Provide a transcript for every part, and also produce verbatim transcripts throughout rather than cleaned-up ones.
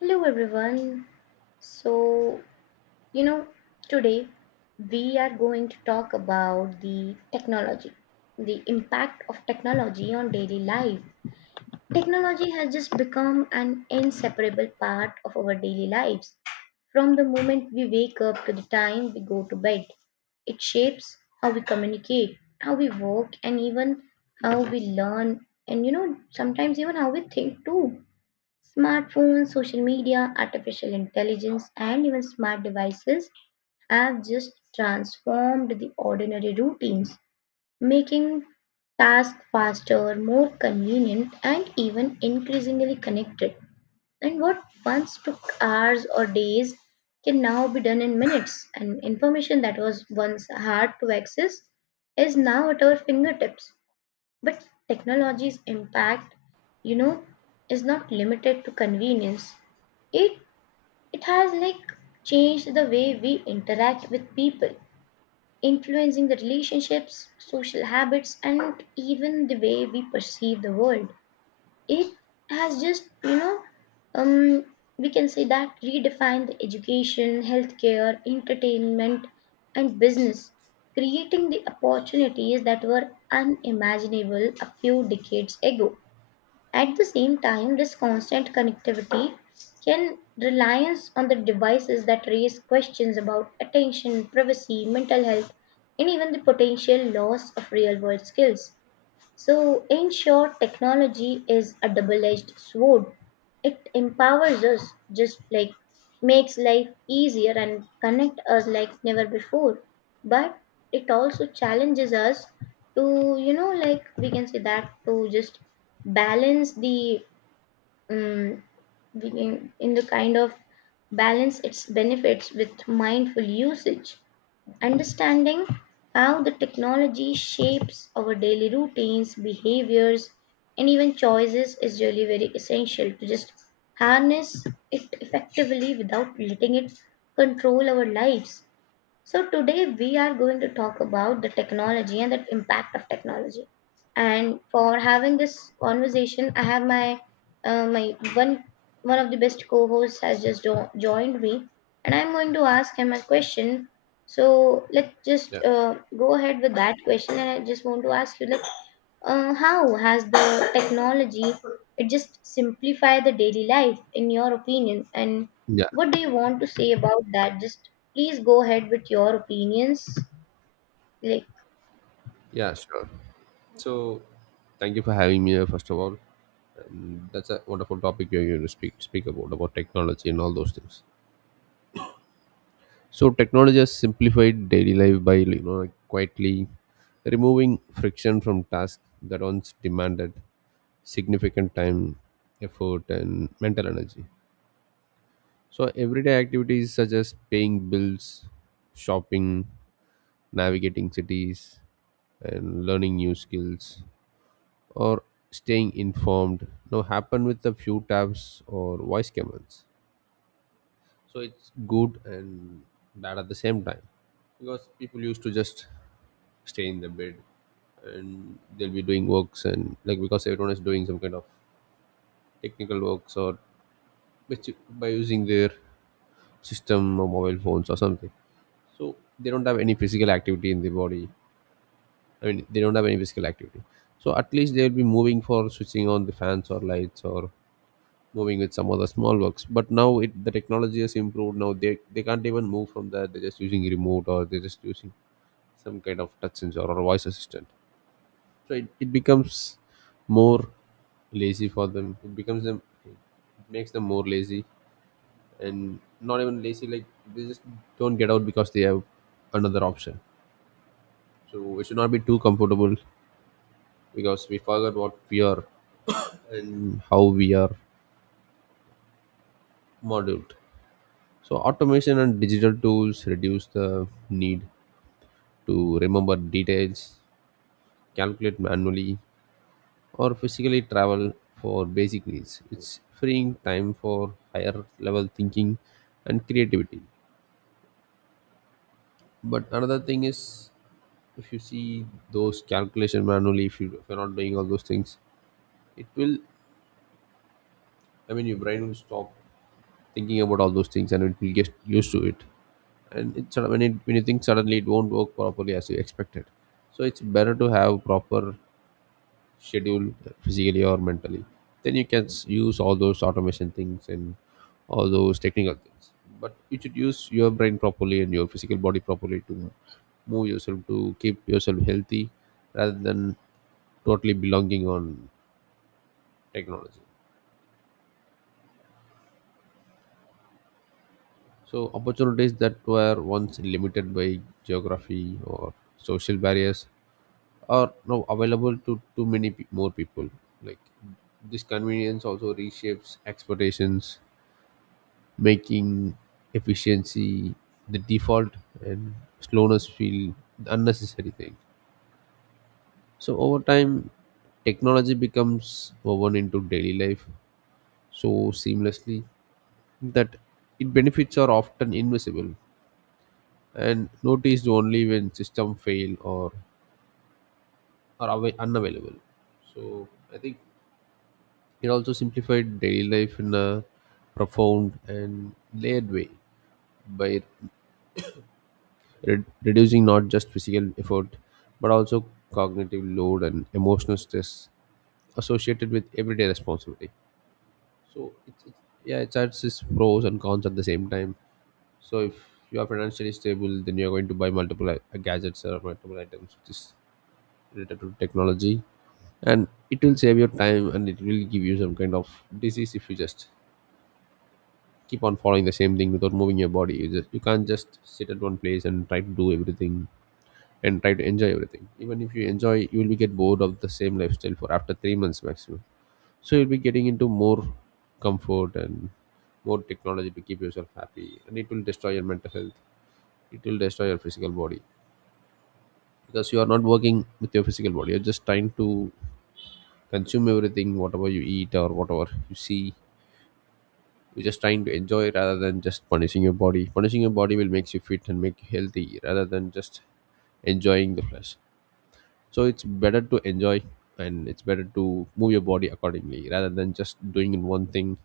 Hello everyone. So, you know, Today we are going to talk about the technology, the impact of technology on daily life. Technology has just become an inseparable part of our daily lives. From the moment we wake up to the time we go to bed, it shapes how we communicate, how we work, and even how we learn, and you know, sometimes even how we think too. Smartphones, social media, artificial intelligence, and even smart devices have just transformed the ordinary routines, making tasks faster, more convenient, and even increasingly connected. And what once took hours or days can now be done in minutes, and information that was once hard to access is now at our fingertips. But technology's impact, you know, is not limited to convenience. It it has like changed the way we interact with people, influencing the relationships, social habits, and even the way we perceive the world. It has just you know um, we can say that redefined the education, healthcare, entertainment, and business, creating the opportunities that were unimaginable a few decades ago. At the same time, this constant connectivity can reliance on the devices that raise questions about attention, privacy, mental health, and even the potential loss of real world skills. So, in short, technology is a double edged sword. It empowers us, just like makes life easier and connect us like never before. But it also challenges us to, you know, like we can say that to just balance the, um, we can, in the kind of balance its benefits with mindful usage. Understanding how the technology shapes our daily routines, behaviors, and even choices is really very essential to just harness it effectively without letting it control our lives. So today we are going to talk about the technology and the impact of technology. And for having this conversation, I have my uh, my one one of the best co-hosts has just jo- joined me, and I'm going to ask him a question. So let's Yeah. just uh, go ahead with that question, and I just want to ask you, like, uh, how has the technology it just simplify the daily life in your opinion, and Yeah. what do you want to say about that? Just please go ahead with your opinions, like Yeah, sure. So thank you for having me here, first of all. And that's a wonderful topic you're going to speak speak about about technology and all those things. So technology has simplified daily life by you know like quietly removing friction from tasks that once demanded significant time, effort, and mental energy. So everyday activities such as paying bills, shopping, navigating cities, and learning new skills or staying informed now happen with a few taps or voice commands, so it's good and bad at the same time, because people used to just stay in the bed and they'll be doing works, and like, because everyone is doing some kind of technical works or which- by using their system or mobile phones or something, so they don't have any physical activity in the body. I mean, they don't have any physical activity. So at least they'll be moving for switching on the fans or lights, or moving with some other small works, but now it the technology has improved, now they they can't even move from there, they're just using remote, or they're just using some kind of touch sensor or a voice assistant. So it, it becomes more lazy for them, it becomes them it makes them more lazy. And not even lazy, like they just don't get out because they have another option. So we should not be too comfortable, because we forgot what we are and how we are modeled. So automation and digital tools reduce the need to remember details, calculate manually, or physically travel for basic needs. It's freeing time for higher level thinking and creativity. But another thing is, if you see those calculation manually, if, you, if you're not doing all those things, it will, I mean, your brain will stop thinking about all those things and it will get used to it. And it sort of, when it when you think suddenly it won't work properly as you expected. So it's better to have proper schedule, uh, physically or mentally, then you can s- use all those automation things and all those technical things, but you should use your brain properly and your physical body properly to move yourself, to keep yourself healthy, rather than totally belonging on technology. So opportunities that were once limited by geography or social barriers are now available to too many pe- more people. Like, this convenience also reshapes expectations, making efficiency the default, and slowness feel the unnecessary thing. So over time, technology becomes woven into daily life so seamlessly that its benefits are often invisible and noticed only when system fail or are awa unavailable. So I think it also simplified daily life in a profound and layered way by re- reducing not just physical effort but also cognitive load and emotional stress associated with everyday responsibility. So, it's, it's, yeah, it adds its pros and cons at the same time. So, if you are financially stable, then you are going to buy multiple i- gadgets or multiple items which is related to technology, and it will save your time, and it will give you some kind of disease if you just keep on following the same thing without moving your body. You just, you can't just sit at one place and try to do everything and try to enjoy everything. Even if you enjoy, you will be get bored of the same lifestyle for after three months maximum. So you'll be getting into more comfort and more technology to keep yourself happy, and it will destroy your mental health, it will destroy your physical body, because you are not working with your physical body, you're just trying to consume everything, whatever you eat or whatever you see. You're just trying to enjoy rather than just punishing your body. Punishing your body will make you fit and make you healthy, rather than just enjoying the flesh. So it's better to enjoy, and it's better to move your body accordingly, rather than just doing in one thing.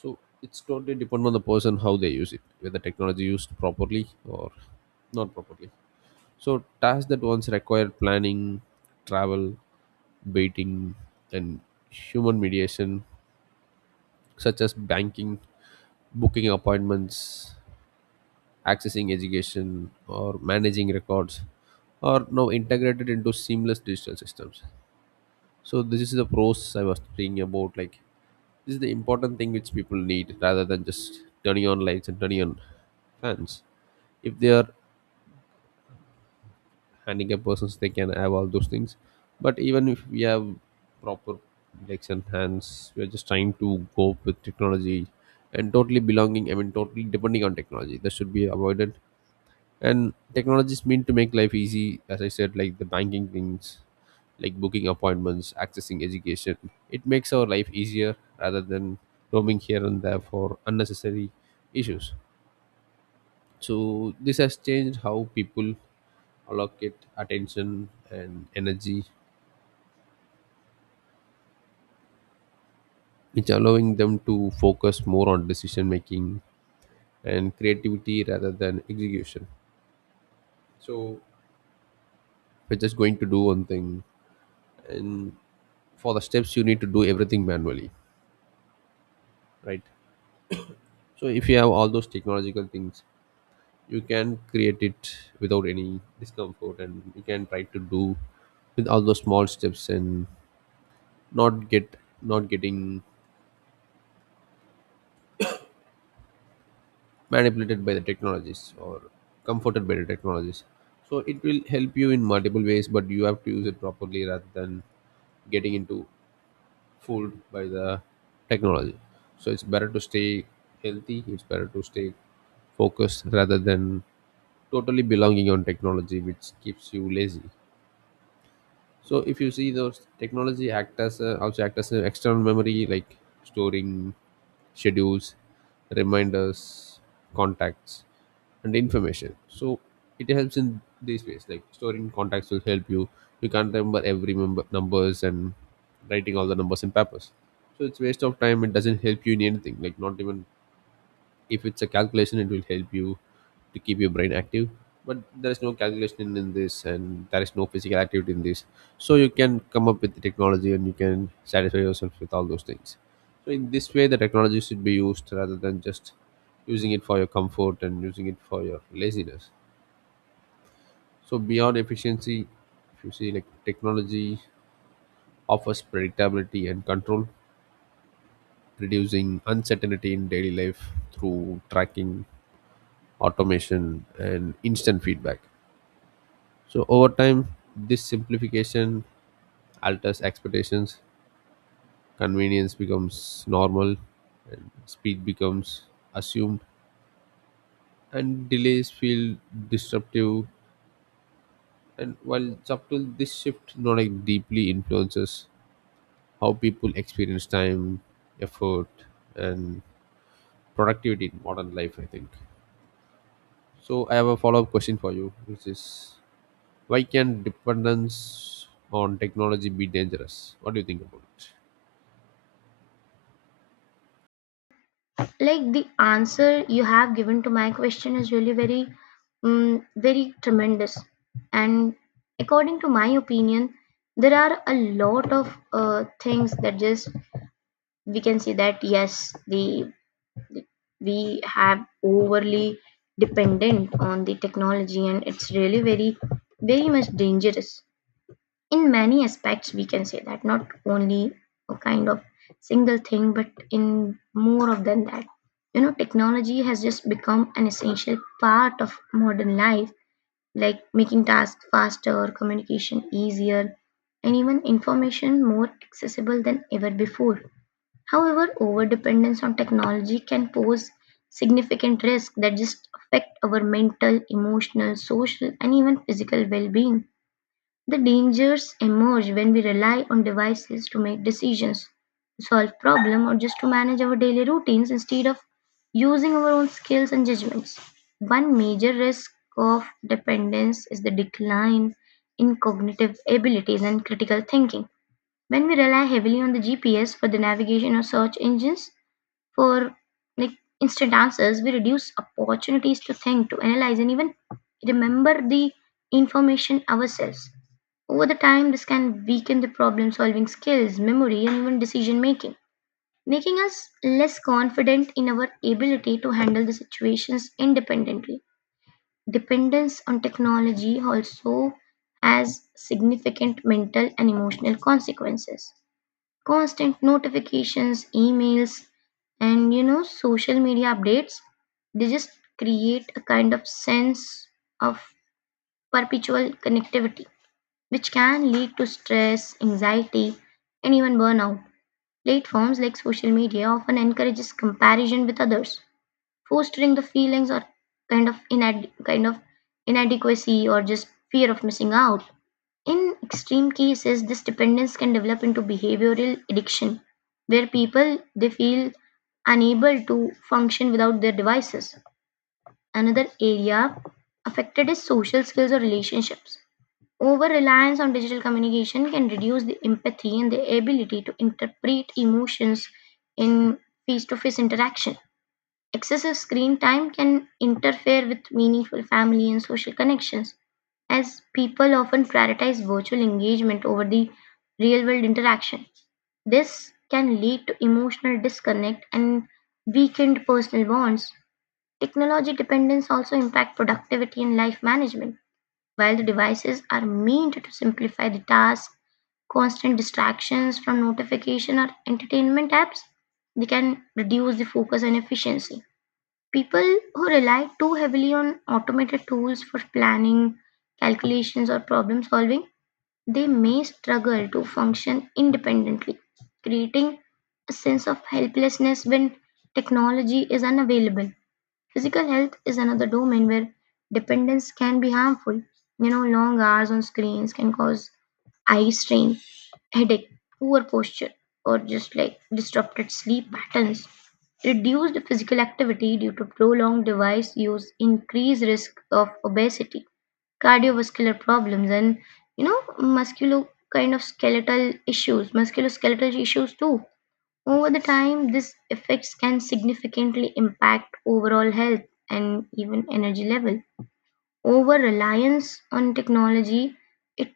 So it's totally depend on the person, how they use it, whether technology used properly or not properly. So tasks that once required planning, travel, baiting, and human mediation, such as banking, booking appointments, accessing education, or managing records, are now integrated into seamless digital systems. So this is the pros I was speaking about. Like, this is the important thing which people need, rather than just turning on lights and turning on fans. If they are handicapped persons, they can have all those things. But even if we have proper legs and hands, we are just trying to go with technology, and totally belonging, I mean, totally depending on technology, that should be avoided. And technologies mean to make life easy, as I said, like the banking things, like booking appointments, accessing education. It makes our life easier, rather than roaming here and there for unnecessary issues. So this has changed how people allocate attention and energy, which allowing them to focus more on decision making and creativity rather than execution. So we're just going to do one thing, and for the steps you need to do everything manually, right? So if you have all those technological things, you can create it without any discomfort, and you can try to do with all those small steps, and not get not getting manipulated by the technologies or comforted by the technologies. So it will help you in multiple ways, but you have to use it properly, rather than getting into fooled by the technology. So it's better to stay healthy, it's better to stay focused, rather than totally belonging on technology which keeps you lazy. So if you see, those technology act as a, also act as an external memory, like storing schedules, reminders, contacts, and information. So it helps in these ways, like storing contacts will help you. You can't remember every member numbers, and writing all the numbers in papers, so it's waste of time. It doesn't help you in anything. Like, not even if it's a calculation, it will help you to keep your brain active. But there is no calculation in, in this, and there is no physical activity in this. So you can come up with the technology, and you can satisfy yourself with all those things. So in this way, the technology should be used, rather than just using it for your comfort and using it for your laziness. So beyond efficiency, if you see, like, technology offers predictability and control, reducing uncertainty in daily life through tracking, automation, and instant feedback. So over time, this simplification alters expectations, convenience becomes normal, and speed becomes assumed, and delays feel disruptive. And while subtle, this shift not like deeply influences how people experience time, effort, and productivity in modern life. I think. So I have a follow-up question for you, which is, why can dependence on technology be dangerous? What do you think about it? like the answer you have given to my question is really very um, very tremendous. And according to my opinion, there are a lot of uh, things that just we can see that yes, the we have overly dependent on the technology, and it's really very very much dangerous in many aspects. We can say that not only a kind of single thing but in more of than that, you know, technology has just become an essential part of modern life, like making tasks faster, communication easier, and even information more accessible than ever before. However, overdependence on technology can pose significant risks that just affect our mental, emotional, social, and even physical well being. The dangers emerge when we rely on devices to make decisions, to solve problems, or just to manage our daily routines instead of using our own skills and judgments. One major risk of dependence is the decline in cognitive abilities and critical thinking. When we rely heavily on the G P S for the navigation or search engines for like instant answers, we reduce opportunities to think, to analyze, and even remember the information ourselves. Over the time, this can weaken the problem solving skills, memory, and even decision making, making us less confident in our ability to handle the situations independently. Dependence on technology also has significant mental and emotional consequences. Constant notifications, emails, and you know, social media updates, they just create a kind of sense of perpetual connectivity, which can lead to stress, anxiety, and even burnout. Platforms like social media often encourages comparison with others, fostering the feelings or kind of inad- kind of inadequacy or just fear of missing out. In extreme cases, this dependence can develop into behavioral addiction, where people they feel unable to function without their devices. Another area affected is social skills or relationships. Over reliance on digital communication can reduce the empathy and the ability to interpret emotions in face to face interaction. Excessive screen time can interfere with meaningful family and social connections, as people often prioritize virtual engagement over the real world interaction. This can lead to emotional disconnect and weakened personal bonds. Technology dependence also impacts productivity and life management. While the devices are meant to simplify the task, constant distractions from notification or entertainment apps, they can reduce the focus and efficiency. People who rely too heavily on automated tools for planning, calculations, or problem solving, they may struggle to function independently, creating a sense of helplessness when technology is unavailable. Physical health is another domain where dependence can be harmful. You know, long hours on screens can cause eye strain, headache, poor posture, or just like disrupted sleep patterns. Reduced physical activity due to prolonged device use increase risk of obesity, cardiovascular problems, and you know musculo kind of skeletal issues, musculoskeletal issues too. Over the time, these effects can significantly impact overall health and even energy level. Over reliance on technology, it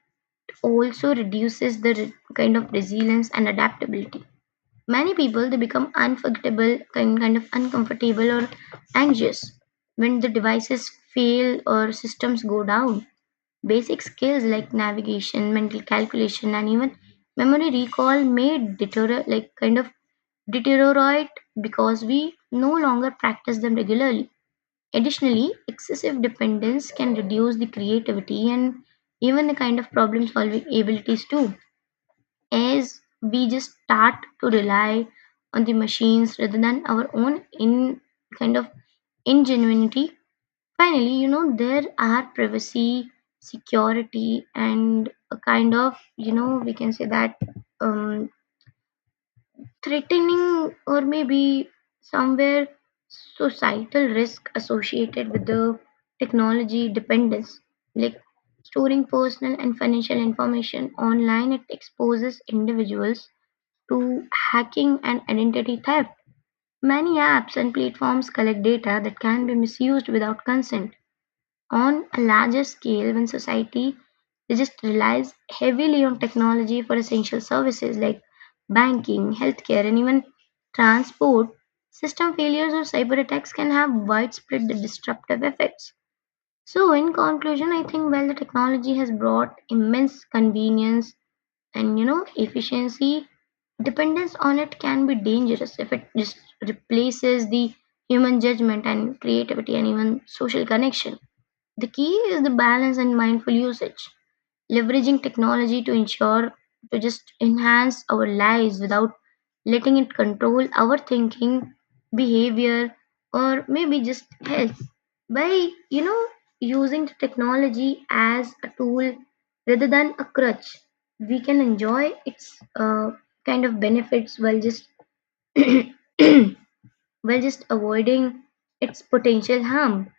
also reduces the re- kind of resilience and adaptability. Many people they become unforgettable, kind kind of uncomfortable or anxious when the devices fail or systems go down. Basic skills like navigation, mental calculation, and even memory recall may deteriorate, like kind of deteriorate because we no longer practice them regularly. Additionally, excessive dependence can reduce the creativity and even the kind of problem solving abilities too, as we just start to rely on the machines rather than our own in kind of ingenuity. Finally, you know, there are privacy, security, and a kind of, you know, we can say that um, threatening or maybe somewhere societal risk associated with the technology dependence, like storing personal and financial information online. It exposes individuals to hacking and identity theft. Many apps and platforms collect data that can be misused without consent. On a larger scale, when society they just relies heavily on technology for essential services like banking, healthcare, and even transport, system failures or cyber attacks can have widespread disruptive effects. So, in conclusion, I think while the technology has brought immense convenience and you know efficiency, dependence on it can be dangerous if it just replaces the human judgment and creativity and even social connection. The key is the balance and mindful usage, leveraging technology to ensure to just enhance our lives without letting it control our thinking, behavior, or maybe just health. By you know using the technology as a tool rather than a crutch, we can enjoy its uh, kind of benefits while just while just avoiding its potential harm.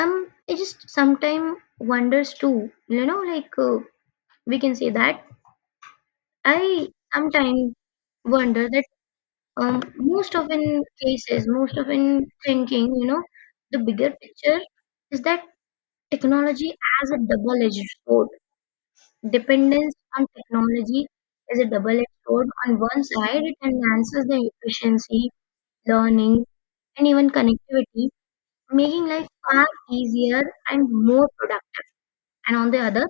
Um I just sometimes wonders too you know like uh, we can say that I sometimes wonder that, um, most of in cases, most of in thinking, you know, the bigger picture is that technology as a double-edged sword. Dependence on technology is a double-edged sword. On one side, it enhances the efficiency, learning, and even connectivity, making life far easier and more productive. And on the other,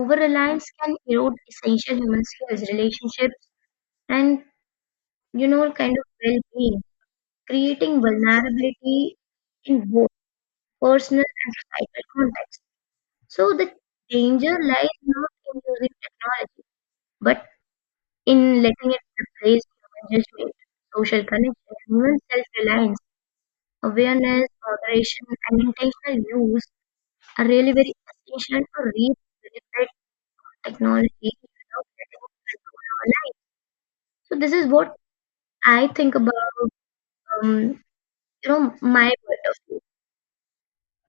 over-reliance can erode essential human skills, relationships, and you know, kind of well-being, creating vulnerability in both personal and societal contexts. So the danger lies not in using technology, but in letting it replace human judgment, social connection, and even self-reliance. Awareness, moderation, and intentional use are really very essential to reach benefit of technology without letting it control our lives. So this is what I think about, um, you know, my butterfly,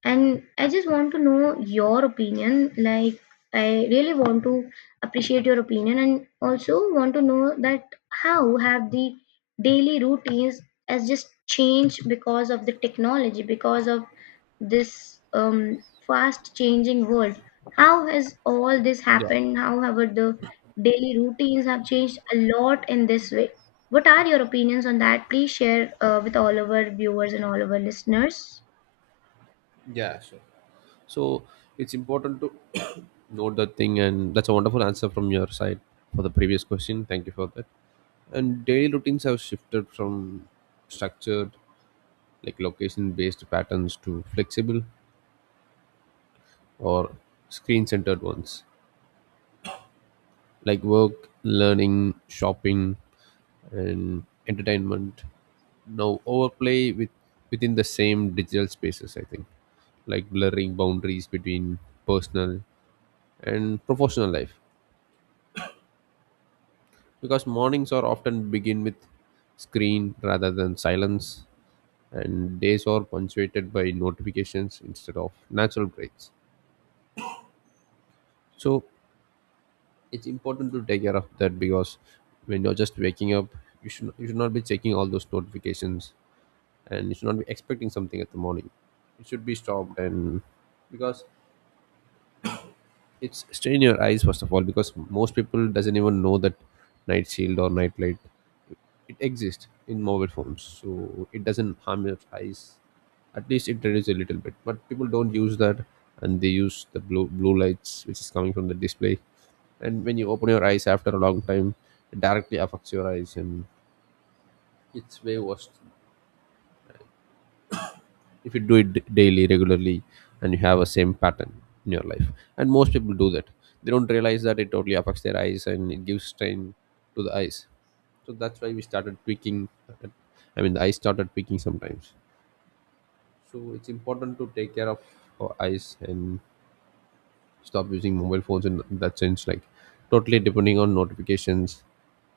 and I just want to know your opinion. Like, I really want to appreciate your opinion, and also want to know that how have the daily routines has just changed because of the technology, because of this um, fast changing world. How has all this Yeah, happened? How have the daily routines have changed a lot in this way. What are your opinions on that? Please share uh, with all of our viewers and all of our listeners. yeah, sure. So it's important to note that thing, and that's a wonderful answer from your side for the previous question. Thank you for that. And daily routines have shifted from structured, like location based patterns, to flexible or screen centered ones, like work, learning, shopping, and entertainment now overplay with within the same digital spaces, I think. Like, blurring boundaries between personal and professional life, because mornings are often begin with screen rather than silence, and days are punctuated by notifications instead of natural breaks. So it's important to take care of that, because when you're just waking up, you should you should not be checking all those notifications, and you should not be expecting something at the morning. It should be stopped. And because it's strain your eyes first of all, because most people doesn't even know that night shield or night light, it exists in mobile phones, so it doesn't harm your eyes. At least it reduces a little bit, but people don't use that, and they use the blue blue lights which is coming from the display. And when you open your eyes after a long time, it directly affects your eyes, and it's way worse if you do it d- daily regularly, and you have a same pattern in your life. And most people do that. They don't realize that it totally affects their eyes, and it gives strain to the eyes. So that's why we started tweaking, I mean the eyes started tweaking sometimes. So it's important to take care of our eyes and stop using mobile phones in that sense, like totally depending on notifications.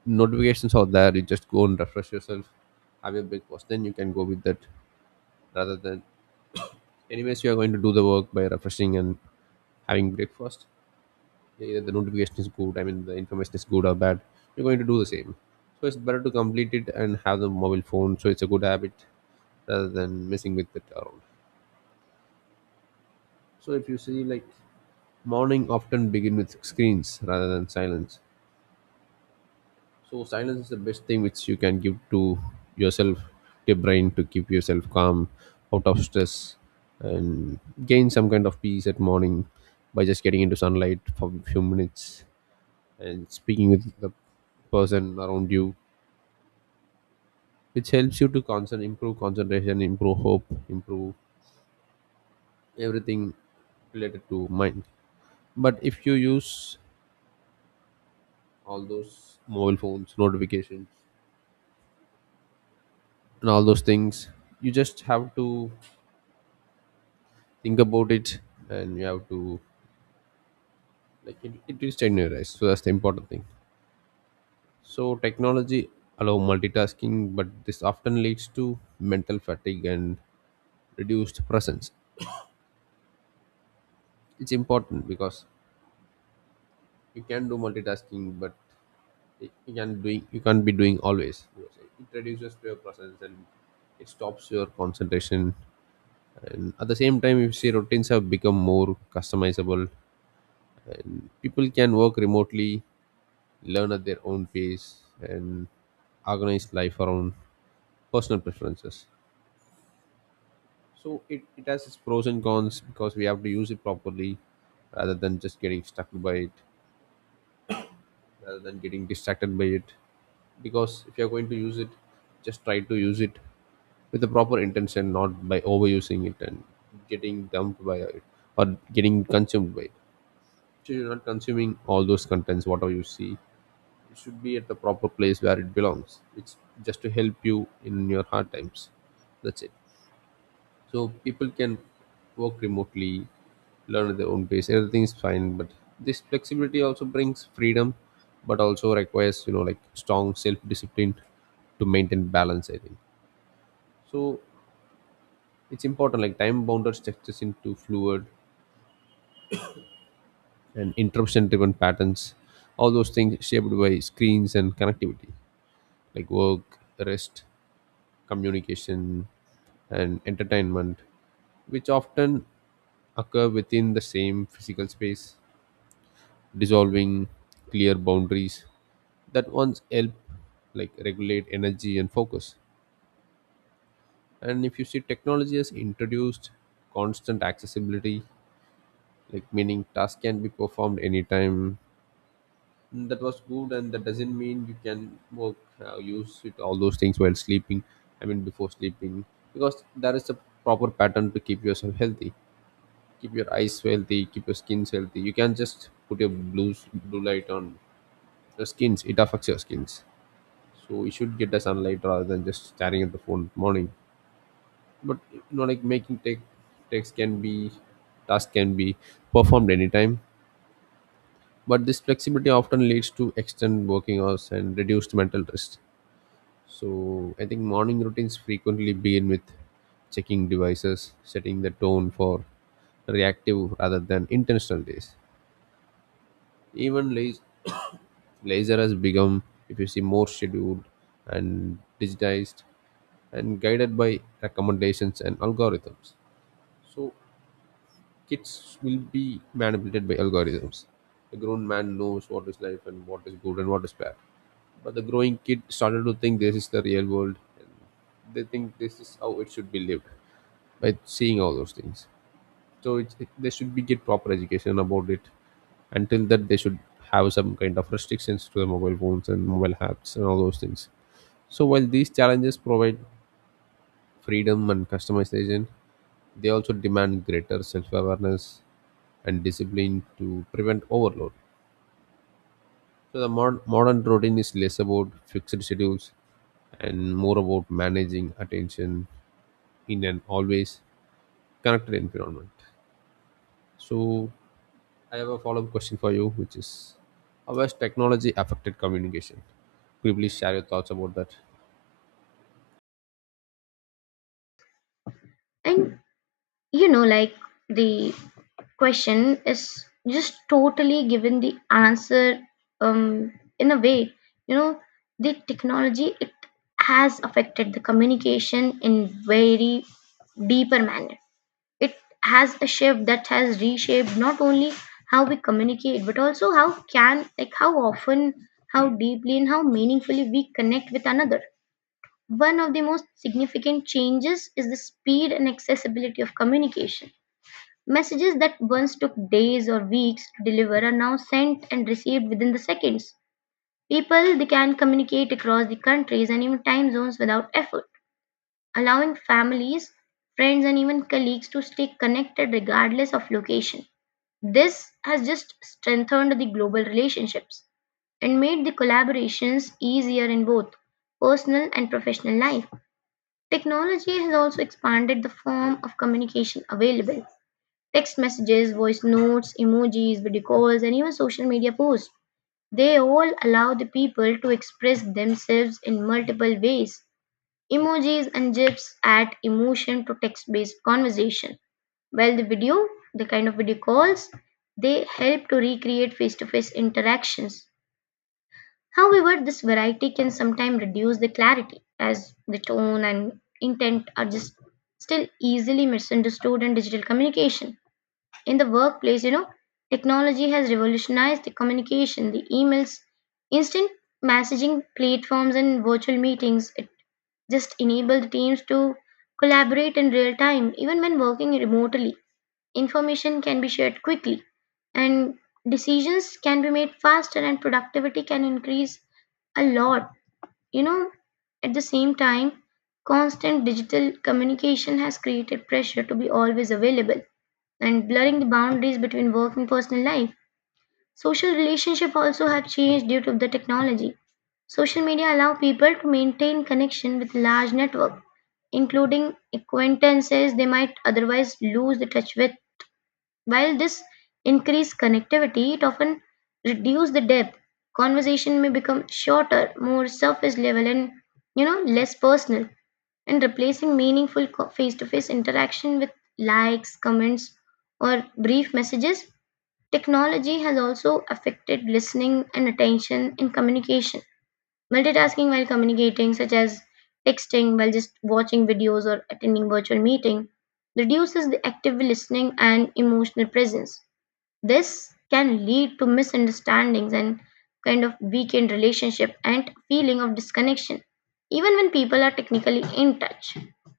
Notifications are there, you just go and refresh yourself, have your breakfast, then you can go with that, rather than, anyways you are going to do the work by refreshing and having breakfast. Yeah, either the notification is good, I mean the information is good or bad, you're going to do the same. So it's better to complete it and Have the mobile phone, so it's a good habit rather than messing with it around. So if you see, like morning often begin with screens rather than silence. So silence is the best thing which you can give to yourself, your brain, to keep yourself calm, out of stress, and gain some kind of peace at morning by just getting into sunlight for a few minutes and speaking with the person around you, which helps you to concern, improve concentration, improve hope, improve everything related to mind. But if you use all those mobile phones notifications and all those things, you just have to think about it, and you have to like it, it will strain your eyes, so that's the important thing. So technology allow multitasking, but this often leads to mental fatigue and reduced presence. It's important because you can do multitasking, but it- you can doing you can't be doing always. It reduces your presence and it stops your concentration. And at the same time, you see routines have become more customizable, and people can work remotely, learn at their own pace, and organize life around personal preferences. So it, it has its pros and cons, because we have to use it properly rather than just getting stuck by it, rather than getting distracted by it. Because if you're going to use it, just try to use it with the proper intention, not by overusing it and getting dumped by it, or getting consumed by it. So you're not consuming all those contents. Whatever you see, it should be at the proper place where it belongs. It's just to help you in your hard times, that's it. So people can work remotely, learn at their own pace. Everything is fine, but this flexibility also brings freedom, but also requires, you know like, strong self discipline to maintain balance. I think so. It's important, like, time bounded structures into fluid and interruption driven patterns. All those things shaped by screens and connectivity, like work, rest, communication, and entertainment, which often occur within the same physical space, dissolving clear boundaries that once help like regulate energy and focus. And if you see, technology has introduced constant accessibility, like meaning tasks can be performed anytime. Mm, that was good, and that doesn't mean you can work, uh, use it, all those things, while sleeping, I mean before sleeping, because there is a proper pattern to keep yourself healthy, keep your eyes healthy, keep your skins healthy. You can't just put your blues blue light on your skins, it affects your skins. So we should get the sunlight rather than just staring at the phone morning. But you know, like, making tech text can be, task can be performed anytime, but this flexibility often leads to extended working hours and reduced mental rest. So I think morning routines frequently begin with checking devices, setting the tone for reactive rather than intentional days. Even laz- laser has become, if you see, more scheduled and digitized, and guided by recommendations and algorithms. So kids will be manipulated by algorithms. The grown man knows what is life and what is good and what is bad. But the growing kid started to think this is the real world, and they think this is how it should be lived by seeing all those things. So it's, it, they should be get proper education about it. Until that, they should have some kind of restrictions to the mobile phones and mobile apps and all those things. So while these challenges provide freedom and customization, they also demand greater self awareness and discipline to prevent overload. So the mod- modern routine is less about fixed schedules and more about managing attention in an always connected environment. So, I have a follow up question for you, which is, how has technology affected communication? Could you please share your thoughts about that? And you know, like the question is just totally given the answer, um, in a way. You know, the technology it has affected the communication in very deeper manner. It has a shift that has reshaped not only how we communicate, but also how can, like, how often, how deeply, and how meaningfully we connect with another. One of the most significant changes is the speed and accessibility of communication. Messages that once took days or weeks to deliver are now sent and received within the seconds. People they can communicate across the countries and even time zones without effort, allowing families, friends, and even colleagues to stay connected regardless of location. This has just strengthened the global relationships and made the collaborations easier in both personal and professional life. Technology has also expanded the form of communication available. Text messages, voice notes, emojis, video calls, and even social media posts. They all allow the people to express themselves in multiple ways. Emojis and gifs add emotion to text-based conversation. While the video, the kind of video calls, they help to recreate face-to-face interactions. However, this variety can sometimes reduce the clarity as the tone and intent are just still easily misunderstood in digital communication. In the workplace, you know, technology has revolutionized the communication, the emails, instant messaging platforms and virtual meetings. It just enable the teams to collaborate in real time even when working remotely. Information can be shared quickly and decisions can be made faster and productivity can increase a lot. You know, at the same time, constant digital communication has created pressure to be always available and blurring the boundaries between work and personal life. Social relationships also have changed due to the technology. Social media allow people to maintain connection with large network, including acquaintances they might otherwise lose the touch with. While this increased connectivity, it often reduces the depth. Conversation may become shorter, more surface level, and you know less personal, and replacing meaningful co- face-to-face interaction with likes, comments, or brief messages. Technology has also affected listening and attention in communication. Multitasking while communicating, such as texting while just watching videos or attending virtual meeting, reduces the active listening and emotional presence. This can lead to misunderstandings and kind of weakened relationship and feeling of disconnection, even when people are technically in touch.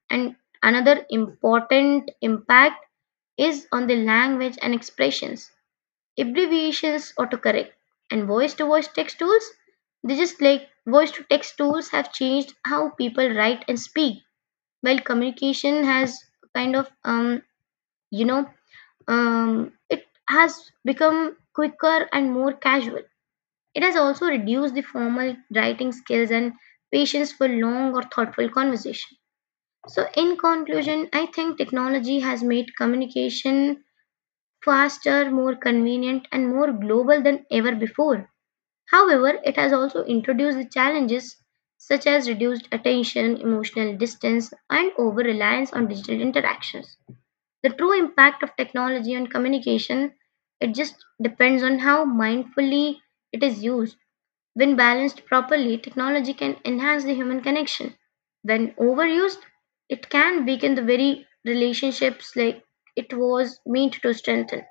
And another important impact is on the language and expressions, abbreviations, autocorrect, and voice to voice text tools. They just like voice to text tools have changed how people write and speak. While communication has kind of, um, you know, um, it has become quicker and more casual. It has also reduced the formal writing skills and patience for long or thoughtful conversation. So, in conclusion, I think technology has made communication faster, more convenient, and more global than ever before. However, it has also introduced challenges such as reduced attention, emotional distance, and over reliance on digital interactions. The true impact of technology on communication, it just depends on how mindfully it is used. When balanced properly, technology can enhance the human connection. When overused, it can weaken the very relationships like it was meant to strengthen.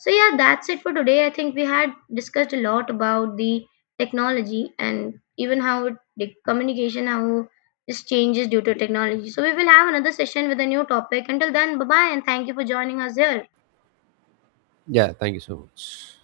So yeah, that's it for today. I think we had discussed a lot about the technology and even how it, the communication how this changes due to technology. So we will have another session with a new topic. Until then, bye bye and thank you for joining us here. Yeah, thank you so much.